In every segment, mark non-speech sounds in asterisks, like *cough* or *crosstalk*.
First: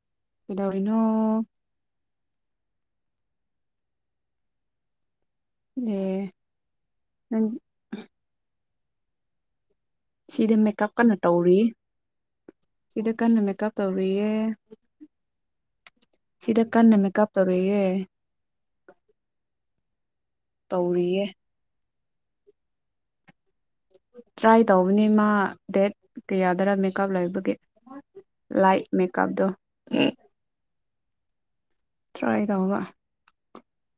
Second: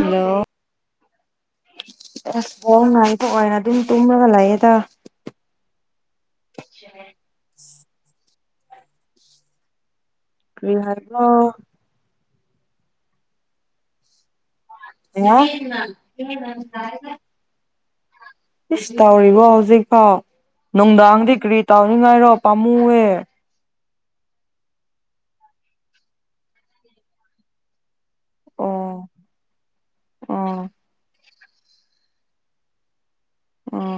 hello ꯁꯤꯗꯅꯣ ꯍꯣꯡ ꯉꯥꯏꯊꯣꯛꯑꯣꯏꯅ ꯑꯗꯨꯝ ꯇꯨꯝꯃꯒ ꯂꯩꯌꯦꯦꯗ ꯑꯦ *unintelligible* ꯁꯤꯗ ꯀꯔꯤ ꯃꯦꯀꯞ ꯀꯟꯅ ꯍꯥꯏꯕ꯭ꯔꯣ ꯇꯧꯔꯤ ꯁꯤꯗ ꯀꯟꯅ ꯃꯦꯀꯞ ꯇꯧꯔꯤꯌꯦ ꯁꯤꯗ ꯀꯟꯅ ꯃꯦꯀꯞ ꯇꯧꯔꯤꯌꯦ ꯑ ꯏꯁꯁ ꯇꯧꯔꯤꯕꯣ ꯍꯧꯖꯤꯛꯐꯥꯎ ꯇꯧꯔꯤꯌꯦ ꯅꯣꯡꯗꯥꯥꯡꯒꯗ ꯀꯔꯤ ꯇ ꯉꯥꯏꯔꯣ ꯄꯥꯝꯃꯨꯑꯦ ꯇ꯭ꯔꯥꯏ ꯇꯧꯕꯅꯤ ꯃꯥ ꯗꯦꯠ ꯀꯌꯥꯗꯔ ꯃꯦꯀꯞ ꯂꯩꯕꯒꯤ ꯂꯥꯏ ꯑꯣ ꯃꯦꯀꯥꯞꯗ ꯑꯣ ꯇ꯭ꯔꯥꯏ ꯇꯧꯕ ꯑꯣ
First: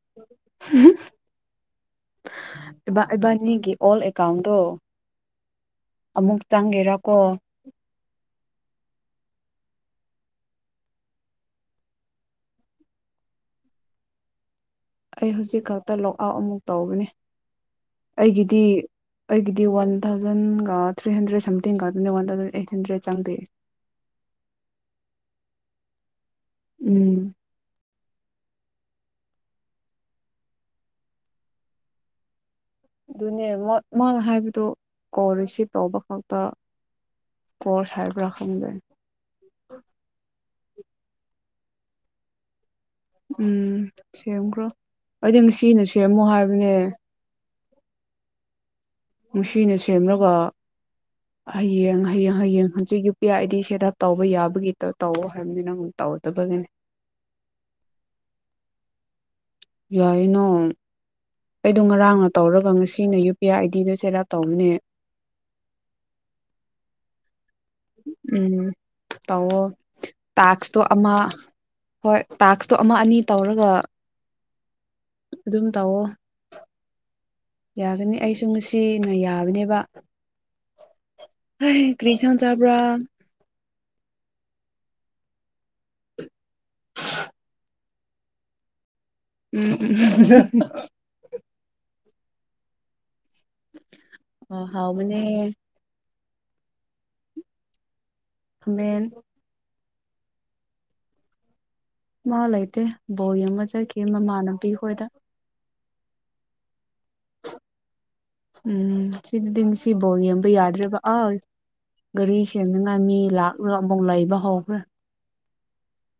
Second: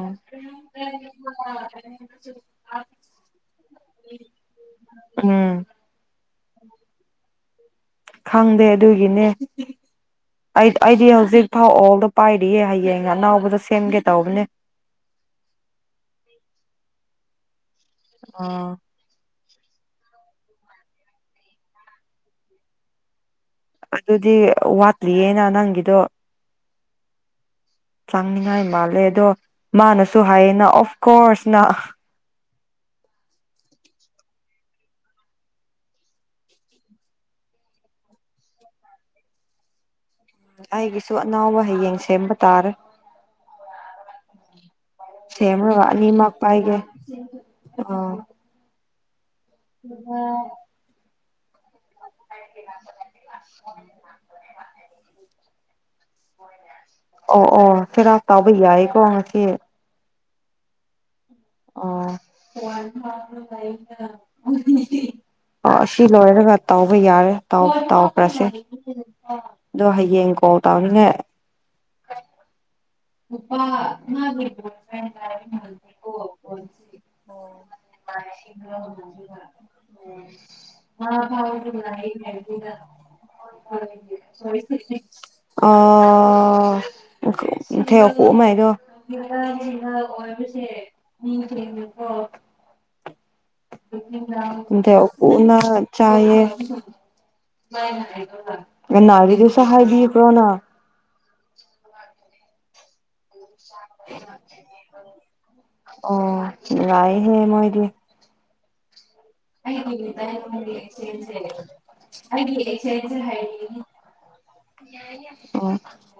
ꯏꯕꯥꯅꯤꯒꯤ ꯑꯣꯜ ꯑꯦꯀꯥꯎꯟꯗꯣ ꯎꯝ ꯑꯃꯨꯛ ꯆꯪꯒꯦꯔꯥꯀꯣ ꯈꯪꯗꯦ ꯑꯗꯨꯒꯤꯅꯦ ꯑꯩ ꯑꯩꯗꯤ ꯍꯧꯖꯤꯛ ꯐꯥꯎ ꯑꯣꯜꯗꯣ ꯄꯥꯏꯔꯤꯌꯦ ꯍꯌꯦꯡ ꯑꯅꯥꯎꯕꯗ ꯁꯦꯝꯒꯦ ꯇꯧꯕꯅꯦ ꯑꯩ ꯍꯧꯖꯤꯛ ꯈꯛꯇ ꯂꯣꯛ ꯑꯥꯎꯞ ꯑꯃꯨꯛ ꯇꯧꯕꯅꯦ ꯑꯩꯒꯤꯗꯤ ꯑꯥ ꯑꯩꯒꯤꯗꯤ ꯋꯥꯟ ꯊꯥꯎꯖꯟꯒ ꯊ꯭ꯔꯤ ꯍꯟꯗ꯭ꯔꯦꯗ ꯁꯝꯊꯤꯡꯒ ꯑꯗꯨꯅꯦ ꯋꯥꯟ ꯊꯥꯎꯖꯟ ꯑꯩꯠ ꯍꯟꯗ꯭ꯔꯦꯗ ꯆꯪꯗꯦ ꯑꯗꯨꯗꯤ ꯋꯥꯠꯂꯤꯌꯦꯅ ꯅꯪꯒꯤꯗꯣ ꯎꯝ ꯆꯥꯡꯅꯤꯡꯉꯥꯏ ꯃꯥꯜꯂꯦ ꯑꯗꯣ ꯃꯥꯅꯁꯨ ꯍꯥꯏꯌꯦꯅ ꯑꯣꯐ ꯀꯣꯔꯁꯅ ꯑꯗꯨꯅꯦ ꯃꯥꯅ ꯍꯥꯏꯕꯗꯨ ꯀꯣꯜ ꯔꯤꯁꯤꯞ ꯇꯧꯕ ꯈꯛꯇ ꯀꯣꯁ ꯍꯥꯏꯕ꯭ꯔꯥ ꯈꯪꯗꯦ ꯑꯩꯒꯤꯁꯨ ꯑꯅꯥꯎꯕ ꯍꯌꯦꯡ ꯁꯦꯝꯕ ꯇꯥꯔꯦ ꯎꯝ ꯁꯦꯝꯒ꯭ꯔꯣ ꯑꯩꯗꯤ ꯉꯁꯤꯅ ꯁꯦꯝꯔꯒ ꯁꯦꯝꯔꯃꯣ ꯑꯅꯤꯃꯛ ꯍꯥꯏꯕꯅꯦ ꯄꯥꯏꯒꯦ ꯑꯥ ꯅꯨꯡꯁꯤꯅ ꯁꯦꯝꯂꯒ ꯍꯌꯦꯡ ꯍꯌꯦꯡ ꯍꯌꯦꯡ ꯍꯧꯖꯤꯛ U P I I D set up ꯇꯧꯕ ꯌꯥꯕꯒꯤ ꯇꯧꯋꯣ ꯍꯥꯏꯕꯅꯤ ꯅ ꯑꯃꯨꯛ ꯇꯧꯔꯗꯕꯒꯤꯅꯤ ꯑꯣ ꯑꯣ ꯆꯩꯦꯔꯥ ꯇꯥꯎꯕ ꯌꯥꯏꯀꯣ ꯉꯁꯤ ꯇꯥꯏꯩꯅꯣ ꯑꯣ ꯌꯨ ꯄꯤ ꯑꯥꯏ ꯑꯥꯏꯗꯤꯗꯣ ꯁꯦꯠ ꯑꯞ ꯇꯧꯕꯅꯦ ꯑꯣ ꯁꯤ ꯂꯣꯏꯔꯒ ꯇꯧꯕ ꯌꯥꯔꯦ ꯇꯥꯎꯈ꯭ꯔꯁꯦ ꯎꯝ ꯇꯧꯋꯣ ꯑꯗꯣ ꯍꯌꯦꯡ ꯀꯣꯜ ꯇꯥꯛꯁꯇꯣ ꯑꯃ ꯇꯧꯔꯤꯉꯩ ꯍꯣꯏ ꯇꯥꯛ ꯇꯣ ꯑꯃ ꯑꯅꯤ ꯇꯧꯔꯒ ꯎꯝ ꯑꯗꯨꯝ ꯇꯧꯑꯣ ꯌꯥꯒꯅꯤ ꯑꯩꯁꯨ ꯉꯁꯤꯅ ꯌꯥꯕꯅꯦꯕ ꯀꯔꯤ ꯁꯥꯟ ꯆꯕ꯭ꯔꯥ ꯑꯣ ꯍ ꯑꯣ ꯊ ꯐꯃꯥꯏꯔꯣ ꯎꯝ *unintelligible* ꯑꯣꯏꯁꯦ ꯃꯤ ꯑꯣ ꯎꯝ ꯑꯣ ꯀꯗ ꯍꯥꯎꯕꯅꯦ ꯎꯅ *inaudible* *unintelligible* ꯇꯌꯦ ꯈꯥꯃꯦꯟ ꯅꯒꯤꯁꯇꯁꯨ ꯍꯥꯏꯕꯤꯌꯨ ꯊꯣꯅ ꯃꯥꯥꯏ ꯑꯗꯨ *inaudible* *unintelligible* ꯕꯣꯜ ꯌꯦꯡꯕ ꯆꯠꯈꯤ ꯃꯃꯥꯟꯅꯕꯤ ꯍꯣꯏꯗ ꯑꯣ ꯅꯨꯪꯉꯥꯏꯌꯦꯍꯦ ꯃꯣꯏꯗꯤ ꯎꯝ ꯁꯤꯗꯗꯤ ꯉꯁꯤ ꯐꯕꯥꯎ ꯌꯦꯡꯕ ꯌꯥꯗ꯭ꯔꯦꯕ ꯑꯩ ꯒꯥꯔꯤ ꯁꯦꯝꯅꯤꯡꯉꯥꯏ ꯃꯤ ꯂꯥꯛꯂꯒ ꯑꯃꯨꯧ ꯂꯩꯕ ꯍꯧꯈ꯭ꯔꯦ ꯑꯣ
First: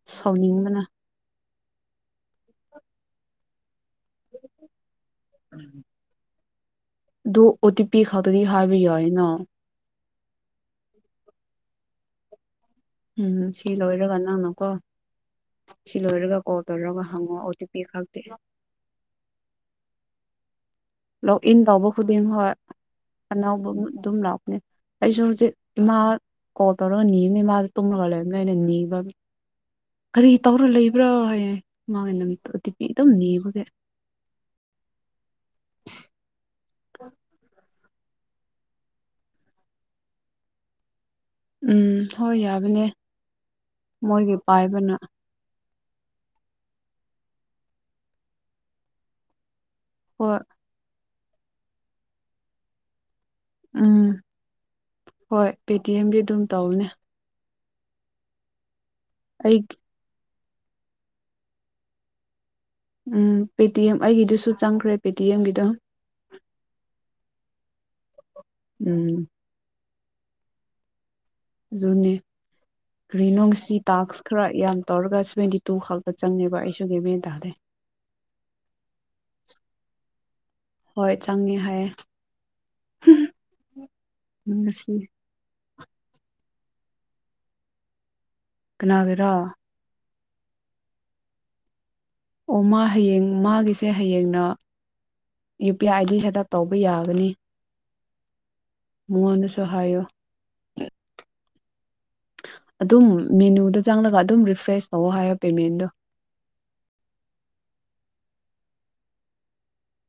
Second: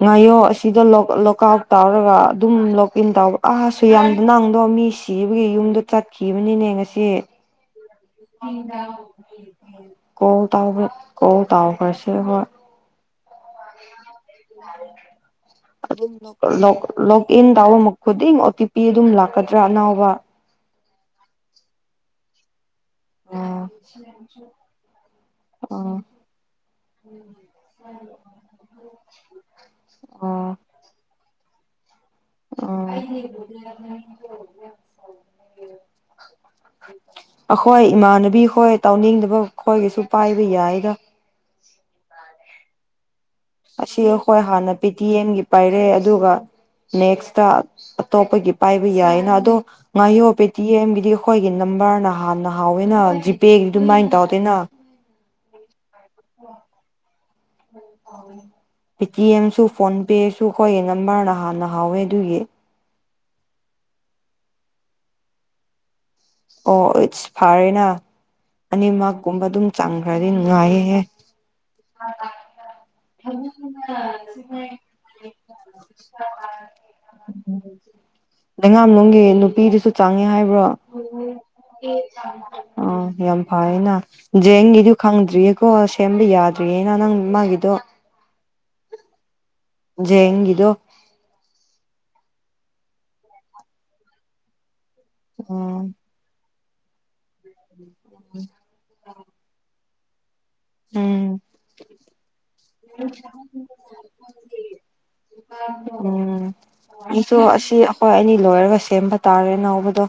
ꯉꯌꯣ ꯑꯩ ꯁꯥꯎꯅꯤꯡꯕꯅ ꯁꯤꯗ ꯂꯣꯀ ꯂꯣꯀꯥꯛ ꯇꯧꯔꯒ ꯑꯗꯨꯝ ꯂꯣꯛ ꯏꯟ ꯇꯥꯎꯔ ꯑꯁ ꯁꯨ ꯌꯥꯝꯗꯨ ꯅꯡꯗꯣ ꯃꯤ ꯁꯤꯕꯒꯤ ꯌꯨꯝꯗꯣ ꯆꯠꯈꯤꯕꯅꯤꯅꯦ ꯉꯁꯤ ꯑꯗꯨ ꯑꯣ ꯇꯤ ꯄꯤ ꯈꯛꯇꯗꯤ ꯍꯥꯏꯕ ꯌꯥꯏꯅ ꯀꯣꯜ ꯇꯕꯗ ꯀꯣꯜ ꯇꯥꯎꯈ꯭ꯔꯁꯦ ꯍꯣꯏ ꯎꯝ ꯁꯤ ꯂꯣꯏꯔꯒꯥꯟꯗ ꯑꯗꯨꯝ ꯀꯣꯜ ꯇꯧꯔꯒ ꯂꯣꯛ ꯍꯪꯉꯣ ꯏꯟ ꯑꯣ ꯇꯤ ꯄꯤ ꯇꯥꯎꯕ ꯈꯛꯇꯤ ꯈꯨꯗꯤꯡ ꯑꯣ ꯇꯤ ꯄꯤ ꯑꯗꯨꯝ ꯂꯥꯛꯀꯗ꯭ꯔꯥ ꯑꯅꯥꯎꯕ ꯂꯣꯛ ꯏꯟ ꯇꯧꯕ ꯈꯨꯗꯤꯡ ꯍꯣꯏ ꯑꯣ ꯑꯅꯥꯎꯕ ꯑꯗꯨꯝ ꯂꯥꯛꯄꯅꯦ ꯑꯩꯁꯨ ꯍꯧꯖꯤꯛ ꯏꯃꯥ ꯑꯣ ꯀꯣꯜ ꯇꯧꯔꯒ ꯅꯤꯕꯅꯤ ꯏꯃꯥꯗꯣ ꯇꯨꯝꯂꯒ ꯂꯩꯔꯝꯅꯤ ꯑꯩꯅ ꯅꯤꯕ ꯀꯔꯤ ꯇꯧꯔ ꯂꯩꯕ꯭ꯔꯥ ꯍꯥꯏꯌꯦ ꯃꯥꯒꯤ ꯅꯨꯃꯤꯠ ꯑꯣ ꯑꯈꯣꯏ ꯏꯃꯥꯟꯅꯕꯤ ꯈꯣꯏ ꯇꯧꯅꯤꯡꯗꯕ ꯈꯣꯏꯒꯤꯁꯨ ꯄꯥꯏꯕ ꯌꯥꯏꯗ ꯎꯝ ꯍꯣꯏ ꯌꯥꯕꯅꯦ ꯑꯁꯤ ꯃꯣꯏꯒꯤ ꯑꯩꯈꯣꯏ ꯍꯥꯟꯅ ꯄꯤ ꯄꯥꯏꯕꯅ ꯇꯤ ꯑꯦꯝꯒꯤ ꯄꯥꯏꯔꯦ ꯑꯗꯨꯒ ꯅꯦꯛꯁꯇ ꯑꯇꯣꯞꯄꯒꯤ ꯄꯥꯏꯕ ꯌꯥꯏꯅ ꯑꯗꯣ ꯉꯥꯏꯑꯣ ꯍꯣꯏ ꯄꯤꯇꯤꯑꯦꯝꯒꯤꯗꯤ ꯑꯩꯈꯣꯏꯒꯤ ꯅꯝꯕꯔꯅ ꯍꯥꯟꯅ ꯍꯥꯎꯋꯦꯅ ꯖꯤꯛ ꯇꯤ ꯎꯝ ꯑꯗꯨꯃꯥꯏꯅ ꯇꯧꯗꯦꯅ ꯍꯣꯏ ꯄꯔꯤꯠ ꯗꯤ ꯑꯦꯝꯒꯤ ꯑꯗꯨꯝ ꯇꯧꯅꯤ ꯍ ꯀꯅꯤ *inaudible* *unintelligible* ꯑꯩ ꯄꯦꯇꯤꯑꯦꯝꯁꯨ ꯐꯣꯟ ꯄꯦ ꯁꯨ ꯑꯩꯈꯣꯏꯒꯤ ꯅꯝꯕꯔꯅ ꯍꯥꯟꯅ ꯍꯥꯎꯋꯦ ꯑꯗꯨꯒꯤ ꯎꯝ ꯄꯦ ꯇꯤ ꯑꯦꯝ ꯑꯩꯒꯤꯗꯨꯁꯨ ꯆꯪꯈ꯭ꯔꯦ ꯄꯦ ꯇꯤ ꯑꯦꯝꯒꯤꯗ ꯑꯣ ꯏꯠꯁ ꯐꯔꯦꯅ ꯑ ꯃꯥ ꯎꯝ ꯀꯕꯥ ꯑꯗꯨ ꯆꯪꯈ꯭ꯔꯗꯤ ꯅꯨꯡꯉꯥꯏꯌꯦꯍꯦ ꯑꯗꯨꯅꯦ ꯀꯔꯤꯅꯨꯡꯁꯤ ꯇꯥꯛꯁ ꯈꯔ ꯌꯥꯝ ꯇꯧꯔꯒ ꯁꯚꯦꯟꯇꯤ ꯇꯨ ꯈꯛꯇ ꯆꯪꯉꯦꯕ ꯑꯩꯁꯨ ꯦꯕꯦꯟ ꯇꯥꯔꯦ ꯂꯩꯉꯥꯝꯅꯨꯡꯒꯤ ꯅꯨꯄꯤꯗꯨꯁꯨ ꯆꯥꯡꯉꯦ ꯍꯥꯏꯕ꯭ꯔꯣ ꯍꯣꯏ ꯆꯪꯉꯦ ꯍꯥꯏꯌꯦ ꯑꯣ ꯌꯥꯝ ꯐꯩꯅ ꯖꯦꯡꯒꯤꯗꯤ ꯉꯁꯤ ꯈꯪꯗ꯭ꯔꯤꯌꯦ ꯀꯣ ꯁꯦꯝꯕ ꯌꯥꯗ꯭ꯔꯤꯌꯦꯅ ꯅꯪ ꯃꯥꯒꯤꯗꯣ ꯀꯅꯥꯒꯤꯔꯥ ꯌꯦꯒꯤꯤꯗꯣ ꯑꯣ ꯃꯥ ꯍꯌꯦꯡ ꯃꯥꯒꯤꯁꯦ ꯍꯌꯦꯡꯅ ꯌꯨ ꯄꯤ ꯑ ꯎꯝ ꯑꯥꯏꯗꯤ ꯁꯗ ꯇꯧꯕ ꯌꯥꯒꯅꯤ *inaudible* ꯃꯉꯅ ꯁꯍꯥꯏꯣ *inaudible* *inaudible* ꯑꯗꯨꯝ ꯃꯦꯅꯨꯗ ꯆꯪꯂꯒ ꯑꯗꯨꯝ ꯔꯤꯐ꯭ꯔꯦꯁ ꯇꯧꯋ ꯍꯥꯏꯣ ꯄꯦꯃꯦꯟꯗꯣ ꯎꯝ ꯑꯩꯁꯨ ꯑꯁꯤ ꯑꯩꯈꯣꯏ ꯑꯅꯤ ꯂꯣꯏꯔꯒ ꯁꯦꯝꯕ ꯇꯥꯔꯦ ꯅꯅꯥꯧꯕꯗꯣ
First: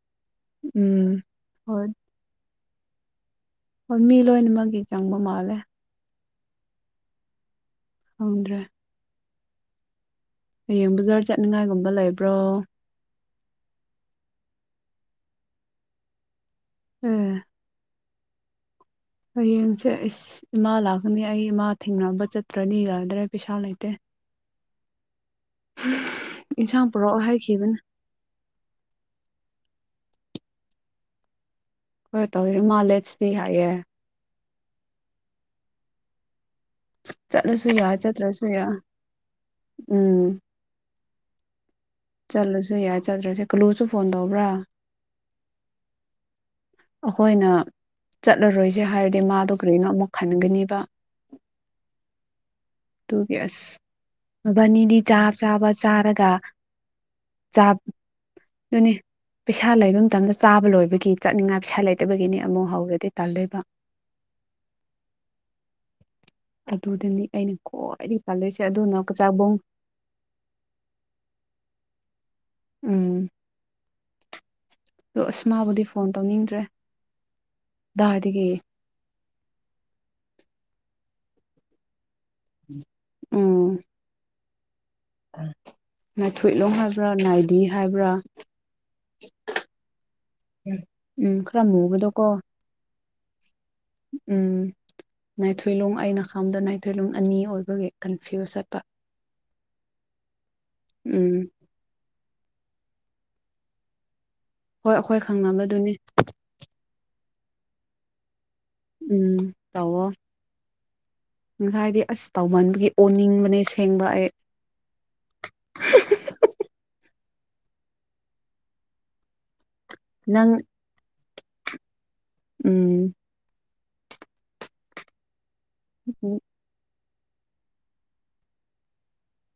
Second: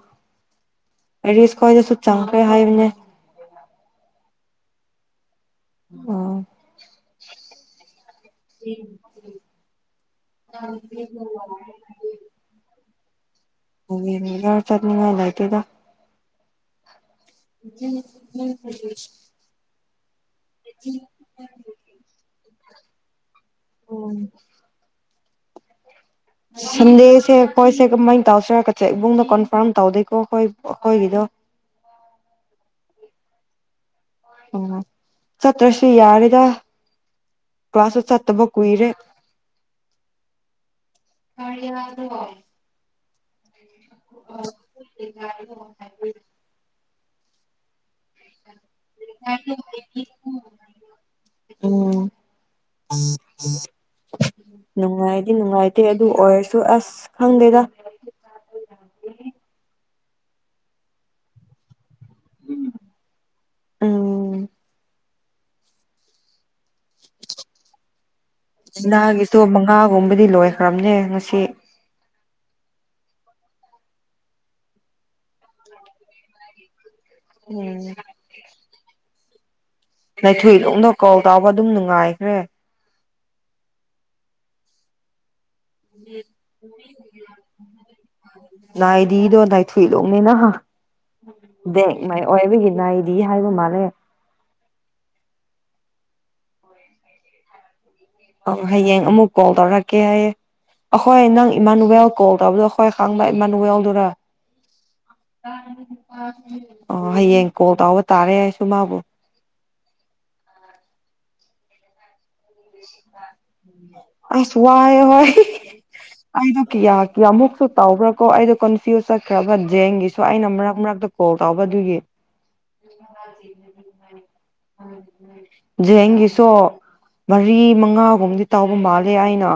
ꯎꯝ ꯔꯔꯤꯁ ꯍꯣꯏ ꯑꯣꯏꯗꯁꯨ ꯆꯥꯡ ꯍꯥꯏ *unintelligible* ꯍꯣꯏ ꯃꯤ ꯂꯣꯏꯅꯃꯛꯀꯤ ꯆꯪꯕ ꯃꯥꯜꯂꯦ ꯑꯣ ꯎꯝ ꯈꯪꯗ꯭ꯔꯦ ꯎ ꯍꯌꯦꯡ ꯕꯖꯥꯔ ꯆꯠꯅꯤꯉꯥꯏꯒꯨꯝꯕ ꯂꯩꯕ꯭ꯔꯣ ꯍ ꯌ ꯆꯠꯅꯤꯉꯥꯏꯅꯥꯏꯇꯣꯏꯗ ꯎ ꯎꯝ ꯍꯝ ꯍꯁꯦ ꯏꯃꯥ ꯂꯥꯛꯀꯅꯤ ꯑꯩ ꯏꯃꯥ ꯊꯦꯡꯅꯕ ꯆꯠ ꯭ꯔꯅꯤꯒꯗ꯭ꯔꯦ ꯄꯤꯁꯥ ꯂꯩꯇꯦ ꯎꯝ ꯎ ꯁꯟꯗꯦꯁꯦ ꯑꯩꯈꯣꯏꯁꯦ ꯀꯃꯥꯏꯅ ꯇꯧꯁꯤꯔꯒꯠꯦ ꯏꯕꯨꯡꯗ ꯀꯣꯟꯐꯥꯔꯝ ꯇꯧꯗꯣꯏ ꯑꯣ ꯑꯩꯣꯏ ꯀꯣꯏ ꯂꯤꯗꯣ ꯍꯣꯏ ꯇꯧꯋꯦ ꯏꯃꯥꯂꯦꯁꯅꯤ ꯍꯥꯏꯌꯦꯦ ꯑꯣ ꯁꯠꯇ꯭ꯔꯁꯤ ꯌꯥꯔꯗ ꯆꯠꯂꯁꯨ ꯌꯥ ꯆꯠꯇ꯭ꯔꯁꯨ ꯌꯥ ꯀꯨꯏꯔꯦ ꯎꯝ ꯆꯂꯣꯁꯨ ꯌꯥꯔ ꯆꯠ꯭ꯔꯁꯦ ꯀꯂꯣꯁꯨ ꯐꯣꯟ ꯇꯧꯕ꯭ꯔꯥ ꯑꯩꯈꯣꯏꯅ ꯆꯠꯂꯔꯣꯏꯁꯦ ꯍꯥꯏꯔꯗꯤ ꯃꯥꯗꯣ ꯀꯔꯤꯅꯣ ꯑꯃꯨꯛ ꯈꯟꯒꯅꯦꯕ ꯎꯝ ꯑꯗꯨꯒꯤ ꯑꯁ ꯃꯕꯥꯅꯤꯗꯤ ꯅꯨꯡꯉꯥꯏꯗꯤ ꯆꯥꯕ ꯆꯥꯕ ꯅꯨꯡꯉꯥꯏꯇꯦ ꯑꯗꯨ ꯆꯥꯔꯒ ꯑꯣꯏꯔꯁꯨ ꯑꯁ ꯈꯪꯗꯦꯗ ꯑꯗꯨꯅꯤ ꯄꯩꯁꯥ ꯂꯩꯕ ꯃꯇꯝꯗ ꯆꯥꯕ ꯂꯣꯏꯕꯒꯤ ꯆꯠꯅꯤꯡꯉꯥꯏ ꯄꯩꯁꯥ ꯂꯩꯇꯦ ꯐꯠꯇꯕꯒꯤꯅꯤ ꯑꯃꯨꯛ ꯍꯧꯔꯗꯤ ꯇꯥꯂꯣꯏꯕ ꯎꯝ ꯑꯩꯅ ꯈ꯭ꯋꯥꯏꯗꯒꯤ ꯄꯥꯜꯂꯣꯏꯁꯦ ꯑꯗꯨꯅ ꯅꯨꯡꯗꯥꯒꯤꯁꯨ ꯀꯆꯥꯛꯕꯣꯡ ꯃꯉꯥꯒꯨꯝꯕꯗꯤ ꯂꯣꯏꯈ꯭ꯔꯕꯅꯦ ꯉꯁꯤ ꯎꯝ ꯑ ꯑꯁ ꯃꯥꯕꯨꯗꯤ ꯐꯣꯟ ꯇꯧꯅꯤꯡꯗ꯭ꯔꯦ ꯎꯝ ꯗꯥꯗꯤꯒꯦ ꯅꯩꯊꯣꯏꯂꯣꯛꯗ ꯀꯣꯜ ꯇꯥꯎꯕ ꯑꯗꯨꯝ ꯅꯨꯡꯉꯥꯏ ꯎꯝ ꯎꯝ ꯅꯥꯏꯊꯣꯏꯂꯣꯡ ꯍꯥꯏꯕ꯭ꯔꯥ ꯅꯥꯏꯗꯤ ꯍꯥꯏꯕ꯭ꯔꯥ ꯅꯥꯏꯗꯤꯗꯣ ꯇꯥꯏ ꯊꯨꯏ ꯂꯣꯅꯦꯅꯍ ꯎꯝ ꯈꯔ ꯃꯥꯏ ꯃꯨꯕꯗꯣꯀꯣ ꯑꯣꯏꯕꯒꯤ ꯅꯥꯏꯗꯤ ꯗꯤ ꯍꯥꯏꯕꯨ ꯃꯥꯅꯦꯦ ꯎꯝ ꯅꯥꯏꯊꯣꯏꯂꯣꯡ ꯑꯩꯅ ꯈꯥꯝꯗ ꯅꯥꯏꯊꯣꯏꯂꯣꯡ ꯑꯅꯤ ꯑꯣꯏꯕꯒꯤ ꯀꯟꯐ꯭ꯌꯨꯁ ꯑ ꯆꯠꯄ ꯍꯌꯦꯡ ꯑꯃꯨꯛ ꯀꯣꯜ ꯇꯧꯔꯛꯀꯦ ꯍꯥꯏꯌꯦ ꯑꯈꯣꯏ ꯎꯝ ꯅꯪ ꯏꯃꯅ ꯎꯕꯦ ꯀꯣꯜ ꯇꯧꯕꯗꯣ ꯍꯣꯏ ꯈꯥꯡꯕ ꯏꯃꯅꯨ ꯌꯥꯎꯗꯣꯏꯅ ꯍꯣꯏ ꯑꯩꯈꯣꯏ ꯈꯪꯅꯕꯗꯨꯅꯤ ꯑꯣ ꯍꯌꯦꯌꯦ ꯀꯣꯜ ꯇꯧꯕ ꯇꯥꯔꯦ ꯃꯥꯕꯨ ꯎꯝ ꯇꯋꯣ ꯉꯁꯥꯏꯗꯤ ꯑꯁ ꯇꯧꯃꯟꯕꯒꯤ ꯑꯣꯅꯤꯡꯕꯅꯦ ꯁꯦꯡꯕ ꯑꯩ ꯑ ꯁ ꯋꯥ ꯍꯣꯏ ꯑꯗ ꯀ ꯀꯌꯥꯃꯨꯛꯁꯨ ꯇꯥꯎꯕ꯭ꯔꯥ ꯀꯣ ꯑꯩꯗꯣ ꯀꯟꯐ꯭ꯌꯨꯁ ꯆꯠꯈ꯭ꯔꯕ ꯖꯦꯡꯒꯤꯁꯨ ꯑꯩꯅ ꯅꯪ ꯃꯔꯛ ꯃꯔꯛꯇ ꯀꯣꯜ ꯀꯥꯎꯕ ꯑꯗꯨꯒꯤ *unintelligible* ꯎꯝ ꯎ ꯎꯝ ꯎꯝ ꯖꯒꯤ ꯁꯣ ꯃꯔꯤ ꯃꯉꯥꯒꯨꯝꯗꯤ ꯇꯥꯎꯕ ꯃꯥꯜꯂꯦ ꯑꯩꯅ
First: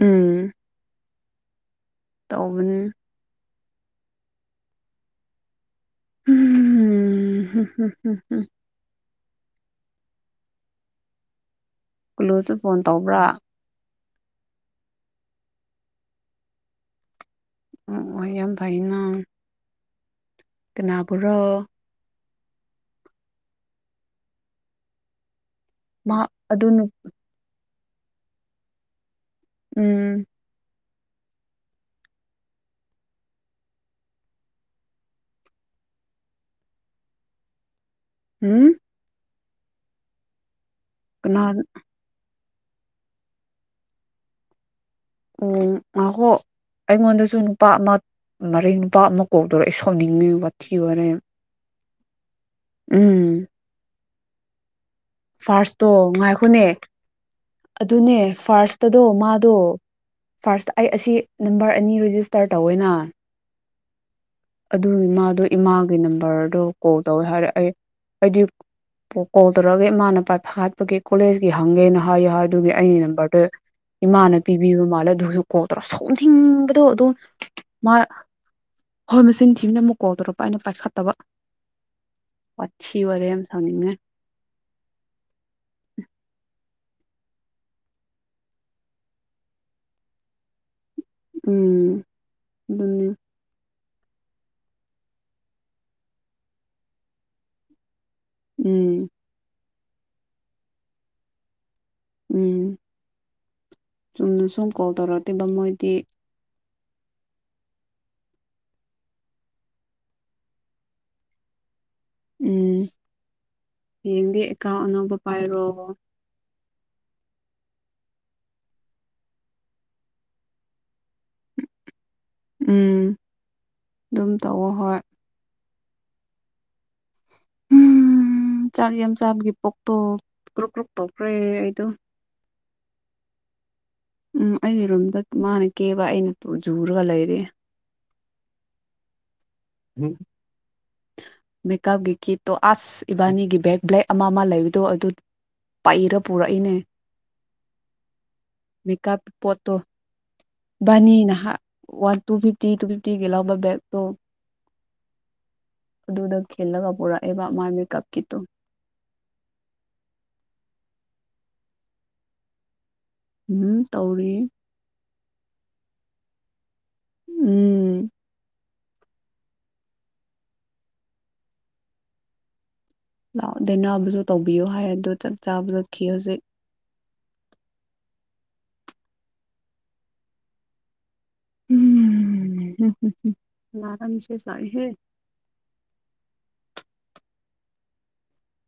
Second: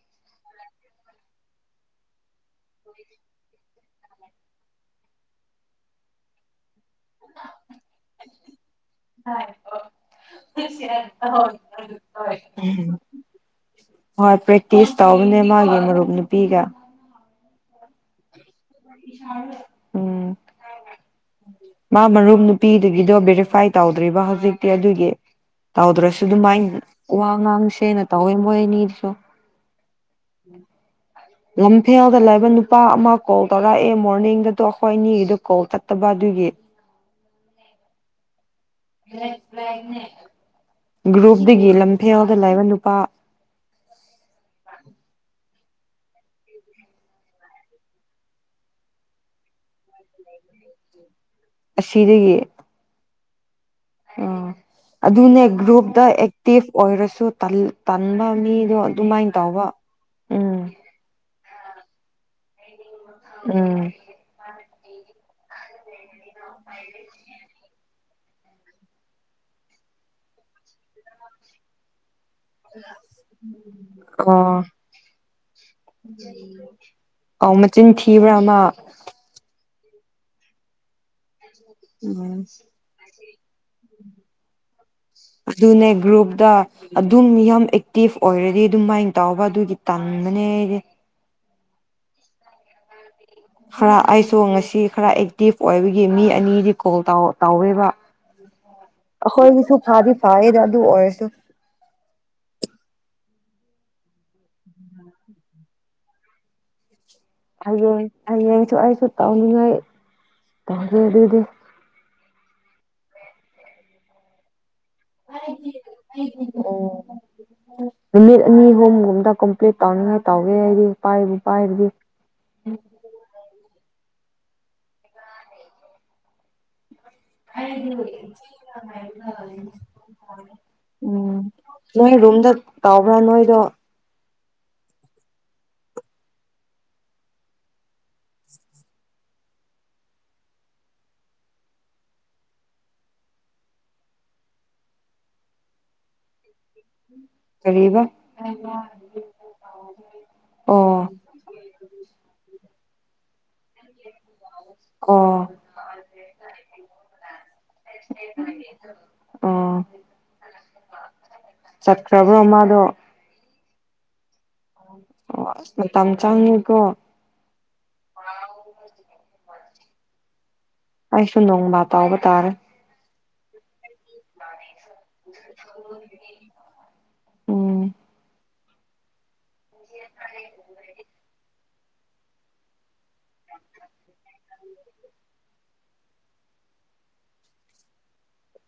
ꯎꯝ ꯇꯧꯕꯅꯦ ꯎꯝ ꯍꯨꯝ ꯍꯨꯝ ꯍ ꯀꯨꯂꯨꯁꯨ ꯐꯣꯟ ꯇꯧꯕ꯭ꯔꯥ ꯍꯣꯏ ꯄ꯭ꯔꯦꯛꯇꯤꯁ ꯇꯧꯕꯅꯦ ꯃꯥꯒꯤ ꯃꯔꯨꯞ ꯅꯨꯄꯤꯒ ꯎꯝ ꯃꯣꯏ ꯌꯥꯝ ꯁꯥꯔ ꯎꯝ ꯀꯅꯥꯕꯨ꯭ꯔꯣ ꯃꯥ ꯃꯔꯨꯞ ꯅꯨꯄꯤꯗꯨꯒꯤꯗꯣ ꯕꯦꯔꯤꯐꯥꯏ ꯇꯧꯗ꯭ꯔꯤꯕ ꯍꯧꯖꯤꯛꯇꯤ ꯑꯗꯨꯒꯤ ꯃꯥ ꯇꯧꯗ꯭ꯔꯁꯨ ꯑꯗꯨ ꯑꯗꯨꯃꯥꯏꯅ ꯅꯨ ꯋꯥ ꯉꯥꯡꯁꯤ ꯑꯩꯅ ꯇꯧꯋꯦ ꯃꯣꯢꯑꯅꯤꯁꯨ ꯎꯝ ꯂꯝꯐꯦꯜꯗ ꯂꯩꯕ ꯅꯨꯄꯥ ꯑꯃ ꯀꯣꯜ ꯇꯧꯔꯛꯑꯦ ꯃꯣꯔꯅꯤꯡꯗꯗꯣ ꯑꯩꯈꯣꯏ ꯑꯅꯤꯒꯤꯗ ꯀꯣꯜ ꯆꯠꯇꯕ ꯑꯗꯨꯒꯤ ꯎꯝ *unintelligible* ꯀꯅꯥ ꯒꯔꯨꯞꯇꯒꯤ ꯂꯝꯐꯦꯜ ꯗ ꯂꯩꯕ ꯅꯨꯄꯥ ꯎꯝ ꯉꯥꯏꯈꯣ ꯑꯩꯉꯣꯟꯗꯁꯨ ꯅꯨꯄꯥ ꯑꯃ ꯃꯔꯤꯡ ꯅꯨꯄꯥ ꯑꯃ ꯀꯣꯜ ꯇꯧꯔꯛꯑꯦ ꯑꯩ ꯁꯥꯎꯅꯤꯡꯉꯦ ꯋꯥꯊꯤ ꯋꯥꯔꯦꯝ ꯑꯁꯤꯗꯒꯤ ꯎꯝ ꯑꯥ ꯑꯗꯨꯅꯦ ꯐꯥꯔꯁꯇꯣ ꯒ꯭ꯔꯨꯞꯇ ꯉꯥꯏꯈꯣꯅꯦ ꯑꯦꯛꯇꯤꯚ ꯑꯣꯏꯔꯁꯨ ꯑꯗꯨꯅꯦ ꯇꯟꯕ ꯃꯤꯗꯣ ꯐꯥꯔꯁꯇꯗꯣ ꯑꯗꯨꯃꯥꯏꯅ ꯃꯥꯗꯣ ꯇꯧꯕ ꯎꯝ ꯁꯇꯥꯔ ꯇꯧꯋꯦꯅ ꯎꯝ ꯑꯗꯨ ꯃꯥꯗꯣ ꯏꯃꯥꯒꯤ ꯅꯝ ꯕꯔ ꯑꯗꯨ ꯀꯣꯜ ꯇꯧꯋꯦ ꯍꯥꯏꯔꯦ ꯑꯩ ꯑꯩꯗꯤ ꯀꯣꯜ ꯇꯧꯔꯛꯑꯒꯦ ꯃꯃꯥꯅꯄꯥ ꯐꯒꯠꯄꯒꯤ ꯀꯣꯂꯦꯖꯀꯤ ꯍꯪꯒꯦꯅ ꯌꯥ ꯑꯗꯨꯒꯤ ꯑꯩꯒꯤ ꯅꯝꯕꯔꯗꯨ ꯏꯃꯥꯅ ꯑꯣ ꯄꯤꯕꯤꯕ ꯃꯥꯜꯂꯦ ꯑꯗꯨꯁꯨ ꯀꯣꯜ ꯇꯧꯔ ꯁꯥꯎꯅꯤꯡꯕꯗꯣ ꯑꯗꯨꯝ ꯑꯧ ꯃꯆꯤꯟ ꯃꯥ ꯊꯤꯕ꯭ꯔꯥ ꯑꯃ ꯍꯣꯏ ꯃꯆꯤꯟ ꯊꯤꯕꯗꯣ ꯁꯤꯅ ꯑꯃꯨꯛ ꯀꯣꯜ ꯇꯧꯔꯛꯄ ꯑꯩꯅ ꯄꯥꯏꯈꯠꯇꯕ ꯎꯝ ꯋꯥꯊꯤ ꯋꯥꯔꯦꯝ ꯁꯥꯎꯅꯤꯡꯉꯦ ꯑꯗꯨꯅꯦ ꯒ꯭ꯔꯨꯞꯇ ꯑꯗꯨꯝ ꯌꯥꯝ ꯑꯦꯛꯇꯤꯚ ꯑꯣꯏꯔꯗꯤ ꯑꯗꯨ ꯃꯥꯏꯅ ꯇꯥꯎꯕ ꯑꯗꯨꯒꯤ ꯇꯕꯅꯦ ꯑꯩꯗꯤ ꯎꯝ ꯑꯗꯨ ꯈꯔ ꯑꯩꯁꯨ ꯉꯁꯤ ꯈꯔ ꯑꯦꯛꯇꯤꯚ ꯑꯣꯏꯕꯒꯤ ꯃꯤ ꯑꯅꯤ ꯀꯣꯜ ꯇꯧꯋꯦꯕ ꯎꯝ ꯑꯩꯈꯣꯏꯒꯤꯁꯨ ꯐꯥꯗꯤ ꯐ ꯑꯗꯨꯥ ꯑꯗꯨ ꯑꯣꯏꯔꯁꯨ ꯎꯝ ꯆꯨꯝꯅ ꯁꯨꯝ ꯀꯣꯜ ꯇꯧꯔꯛꯑꯀꯦꯕ ꯃꯣꯏꯗꯤ ꯑ ꯑꯁꯨ ꯑꯩꯁꯨ ꯇꯉ ꯇꯗꯤ ꯎꯝ ꯌꯦꯗꯦ ꯀ ꯑꯕ ꯄꯥꯏꯔꯣ ꯑꯣ ꯅꯨꯃꯤꯠ ꯑꯅꯤ ꯑꯍꯨꯝꯒꯨꯝꯗ ꯀꯝꯄ꯭ꯂꯤꯠ ꯇꯧꯅꯤꯡꯉꯥꯏ ꯇꯧꯒꯦ ꯑꯩꯗꯤ ꯄꯥꯏꯕꯨ ꯄꯥꯏꯔꯕꯤ ꯎꯝ ꯑꯗꯨꯝ ꯇꯧꯋ ꯍꯣꯏ ꯎꯝ ꯆꯥꯛ ꯌꯥꯝ ꯆꯥꯕꯒꯤ ꯄꯣꯛꯇꯣ ꯀ꯭ꯔꯨꯛ ꯀ꯭ꯔꯨꯛ ꯇꯧꯈ꯭ꯔꯦ ꯎꯝ ꯑꯩꯗꯣ ꯅ ꯔꯨꯝꯝꯗ ꯀꯥꯎꯕ꯭ꯔꯥ ꯅꯣꯏꯗꯣ ꯎꯝ ꯑꯩꯒꯤ ꯔꯨꯝꯗ ꯃꯥꯅ ꯀꯦꯕ ꯑꯩꯅ ꯖꯨꯔꯒ ꯂꯩꯔꯦ ꯎ ꯃꯦꯀꯞꯀꯤ ꯀꯤꯠꯇꯣ ꯑꯁ ꯏꯕꯥꯅꯤꯒꯤ ꯕꯦꯛ ꯕ꯭ꯂꯦꯛ ꯑꯃ ꯑꯃ ꯂꯩꯕꯗꯣ ꯑꯗꯨ ꯄꯥꯛꯏꯔ ꯄꯨꯔꯛꯏꯅꯦ ꯀꯔꯤꯕ ꯃꯦꯀꯞ ꯄꯣꯠꯇꯣ ꯑꯣ ꯕꯅꯤ ꯅꯍꯥꯛ ꯋꯥꯟ ꯇꯨ ꯐꯤꯐꯇꯤ ꯇꯨ ꯐꯤ ꯇꯤꯒꯂꯞ ꯕꯦꯛꯇꯣ ꯑꯣ ꯑꯗꯨꯗ ꯈꯤꯜꯂꯒ ꯄꯨꯔꯛꯑꯦꯕ ꯃꯥ ꯃ ꯀꯞꯀꯤꯇꯣ ꯆꯠꯇ꯭ꯔꯕ꯭ꯔꯣ ꯃꯥꯗꯣ ꯎꯝ ꯇꯧꯔꯤ ꯑꯣ ꯑꯁ ꯃꯇꯝ ꯆꯪꯉꯦꯀꯣ ꯎꯝ *inaudible* ꯑꯩꯁꯨꯟꯗꯣ ꯃꯥ ꯇ ꯑꯣꯕ ꯇꯥꯔꯦ ꯂꯥꯛꯑꯣ ꯗꯦꯅꯥꯕꯨꯁꯨ ꯇꯧꯕꯤꯌꯣ ꯍꯥꯏꯔꯒ *inaudible* ꯎꯝ ꯂꯔꯥꯝꯁꯦꯁ ꯍꯦ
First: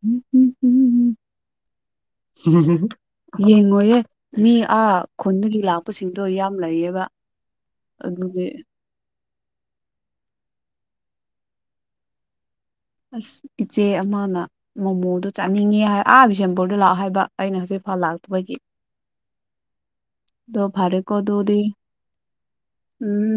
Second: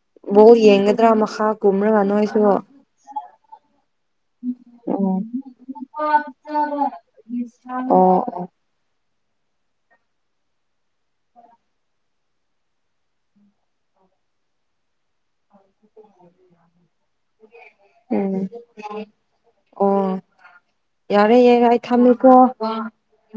ꯎꯝ ꯕ ꯎꯝ ꯌꯦꯡꯒꯗ꯭ꯔꯥ ꯎꯝ ꯃꯈꯥ ꯀꯨꯝꯅꯒ ꯅꯣꯏꯁꯨ ꯌꯦꯡꯉꯣꯌꯦ ꯃꯤ ꯑꯥ ꯎꯝ ꯈꯨꯟꯗꯒꯤ ꯑꯣ ꯂꯥꯛꯄꯁꯤꯡꯗꯣ ꯌꯥꯝ ꯂꯩꯌꯦꯕ ꯑꯣ ꯑꯗꯨꯒꯤ *inaudible* ꯑꯁ ꯏꯆꯦ ꯑꯃꯅ ꯃꯣꯃꯣ ꯑꯩꯅ ꯍꯧꯖꯤꯛꯐꯥꯎ ꯎꯝ ꯂꯥꯛꯇꯕꯒꯤ ꯑꯣ ꯑꯗꯣ ꯐꯔꯦꯀꯣ ꯌꯥꯔꯦ ꯌꯦ ꯑꯗꯨꯗꯤ ꯑꯩ ꯊꯝꯃꯦꯀꯣ ꯍꯝ ꯎꯝ